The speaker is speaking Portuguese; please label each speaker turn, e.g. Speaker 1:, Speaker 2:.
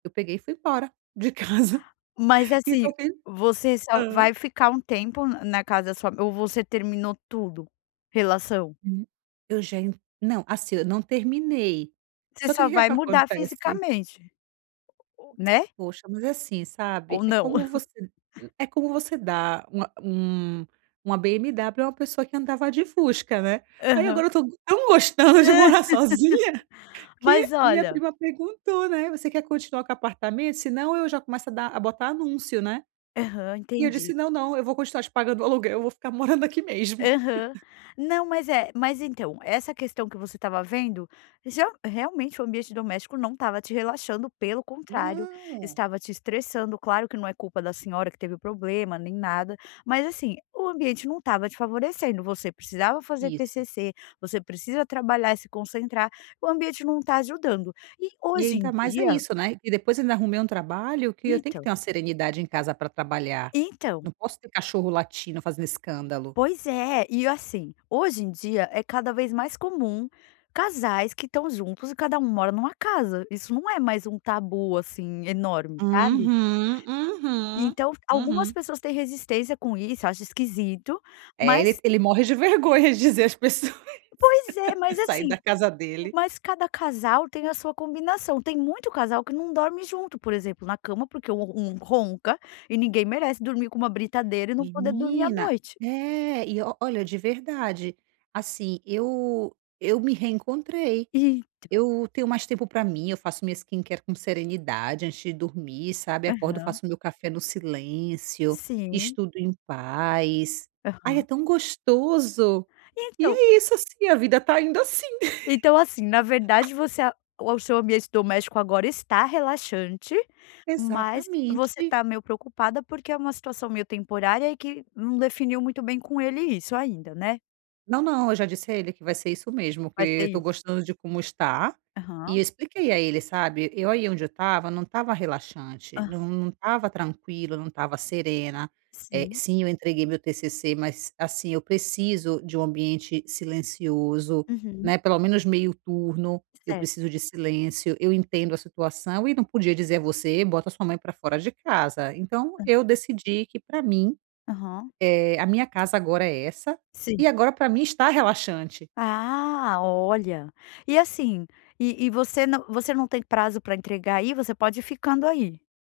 Speaker 1: Eu peguei e fui embora de casa
Speaker 2: Mas
Speaker 1: e
Speaker 2: assim,
Speaker 1: tô pen
Speaker 2: você só
Speaker 1: hã?
Speaker 2: vai ficar um tempo n na casa da sua m ou você terminou tudo, relação?
Speaker 1: Hum, eu já não assim eu não terminei,
Speaker 2: Você
Speaker 1: só que o
Speaker 2: só
Speaker 1: que
Speaker 2: vai mudar
Speaker 1: acontece
Speaker 2: fisicamente u, né?
Speaker 1: Poxa, mas é assim,
Speaker 2: Ou
Speaker 1: sabe. É
Speaker 2: não?
Speaker 1: como você é como você dar uma um uma BMW a uma pessoa que andava de Fusca, né? Aí,
Speaker 2: Aham.
Speaker 1: agora eu tô tão gostando de morar sozinha,
Speaker 2: Mas
Speaker 1: que minha
Speaker 2: olha
Speaker 1: prima perguntou, né: “Você quer continuar com apartamento? Senão, eu já começo a dar a botar anúncio, né?”
Speaker 2: Aham,
Speaker 1: E eu
Speaker 2: entendi.
Speaker 1: disse: “Não, não. Eu vou continuar te pagando o aluguel, eu vou ficar morando aqui mesmo.”
Speaker 2: Aham. Não, mas, eh, mas então, essa questão que você estava vendo, ge realmente o ambiente doméstico não estava te relaxando, pelo contrário,
Speaker 1: Não.
Speaker 2: estava te estressando. Claro que não é culpa da senhora que teve problema, nem nada, mas assim, o ambiente não estava te favorecendo. Você precisava fazer
Speaker 1: Isso.
Speaker 2: TCC, você precisa trabalhar e se concentrar, o ambiente não tá ajudando. E
Speaker 1: E
Speaker 2: hoje em
Speaker 1: ainda mais é
Speaker 2: dia
Speaker 1: isso, né, e depois ainda arrumei um trabalho que eu tenho que
Speaker 2: Então.
Speaker 1: ter uma serenidade em casa pra trabalhar,
Speaker 2: Então.
Speaker 1: não posso ter cachorro latindo, fazendo escândalo.
Speaker 2: Pois é. E assim, hoje em dia, é cada vez mais comum casais que estão juntos e cada um mora numa casa. Isso não é mais um tabu, assim, enorme, sabe?
Speaker 1: Uhum, uhum,
Speaker 2: Então, algumas
Speaker 1: uhum.
Speaker 2: pessoas têm resistência com isso acho esquisito
Speaker 1: É, ele
Speaker 2: mas
Speaker 1: ele morre de vergonha de dizer às pessoas,
Speaker 2: Pois é. Mas
Speaker 1: saí
Speaker 2: assim,
Speaker 1: da casa dele.
Speaker 2: mas cada casal tem a sua combinação. Tem muito casal que não dorme junto, por exemplo, na cama, porque um um ronca, e ninguém merece dormir com uma britadeira e não poder dormir à
Speaker 1: Menina,
Speaker 2: noite.
Speaker 1: é e olha, de verdade, assim, eu eu me reencontrei,
Speaker 2: Então.
Speaker 1: eu tenho mais tempo pra mim, eu faço minha skincare com serenidade antes de dormir, sabe? Acordo,
Speaker 2: Aham.
Speaker 1: faço o meu café no silêncio,
Speaker 2: Sim.
Speaker 1: estudo em paz, ai, é
Speaker 2: Aham.
Speaker 1: tão gostoso! E
Speaker 2: Então.
Speaker 1: é isso, assim, a vida está indo assim.
Speaker 2: Então assim, na verdade, você, a o seu ambiente doméstico agora está relaxante, mas você
Speaker 1: Exatamente.
Speaker 2: tá meio preocupada, porque é uma situação meio temporária e que não definiu muito bem com ele isso ainda, né?
Speaker 1: Não, não, eu já disse a ele que vai ser isso mesmo, porque
Speaker 2: Vai ser
Speaker 1: eu tô
Speaker 2: isso.
Speaker 1: gostando de como está, e
Speaker 2: Aham.
Speaker 1: eu expliquei a ele, sabe. Eu aí onde eu estava não estava relaxante,
Speaker 2: Aham.
Speaker 1: não estava tranquila, não estava serena, eh,
Speaker 2: Sim.
Speaker 1: sim, eu entreguei meu TCC, mas assim, eu preciso de um ambiente silencioso,
Speaker 2: Uhum.
Speaker 1: né. Pelo menos meio turno, eu
Speaker 2: Certo.
Speaker 1: preciso de silêncio. Eu entendo a situação e não podia dizer a você: “Bota a sua mãe pra fora de casa”. Então
Speaker 2: Hã.
Speaker 1: eu decidi que pra mim,
Speaker 2: Aham.
Speaker 1: eh, a minha casa agora é essa,
Speaker 2: Sim.
Speaker 1: e agora pra mim está relaxante.
Speaker 2: Ah, olha, e assim, e e você não você não tem prazo pra entregar aí, você pode ir ficando aí?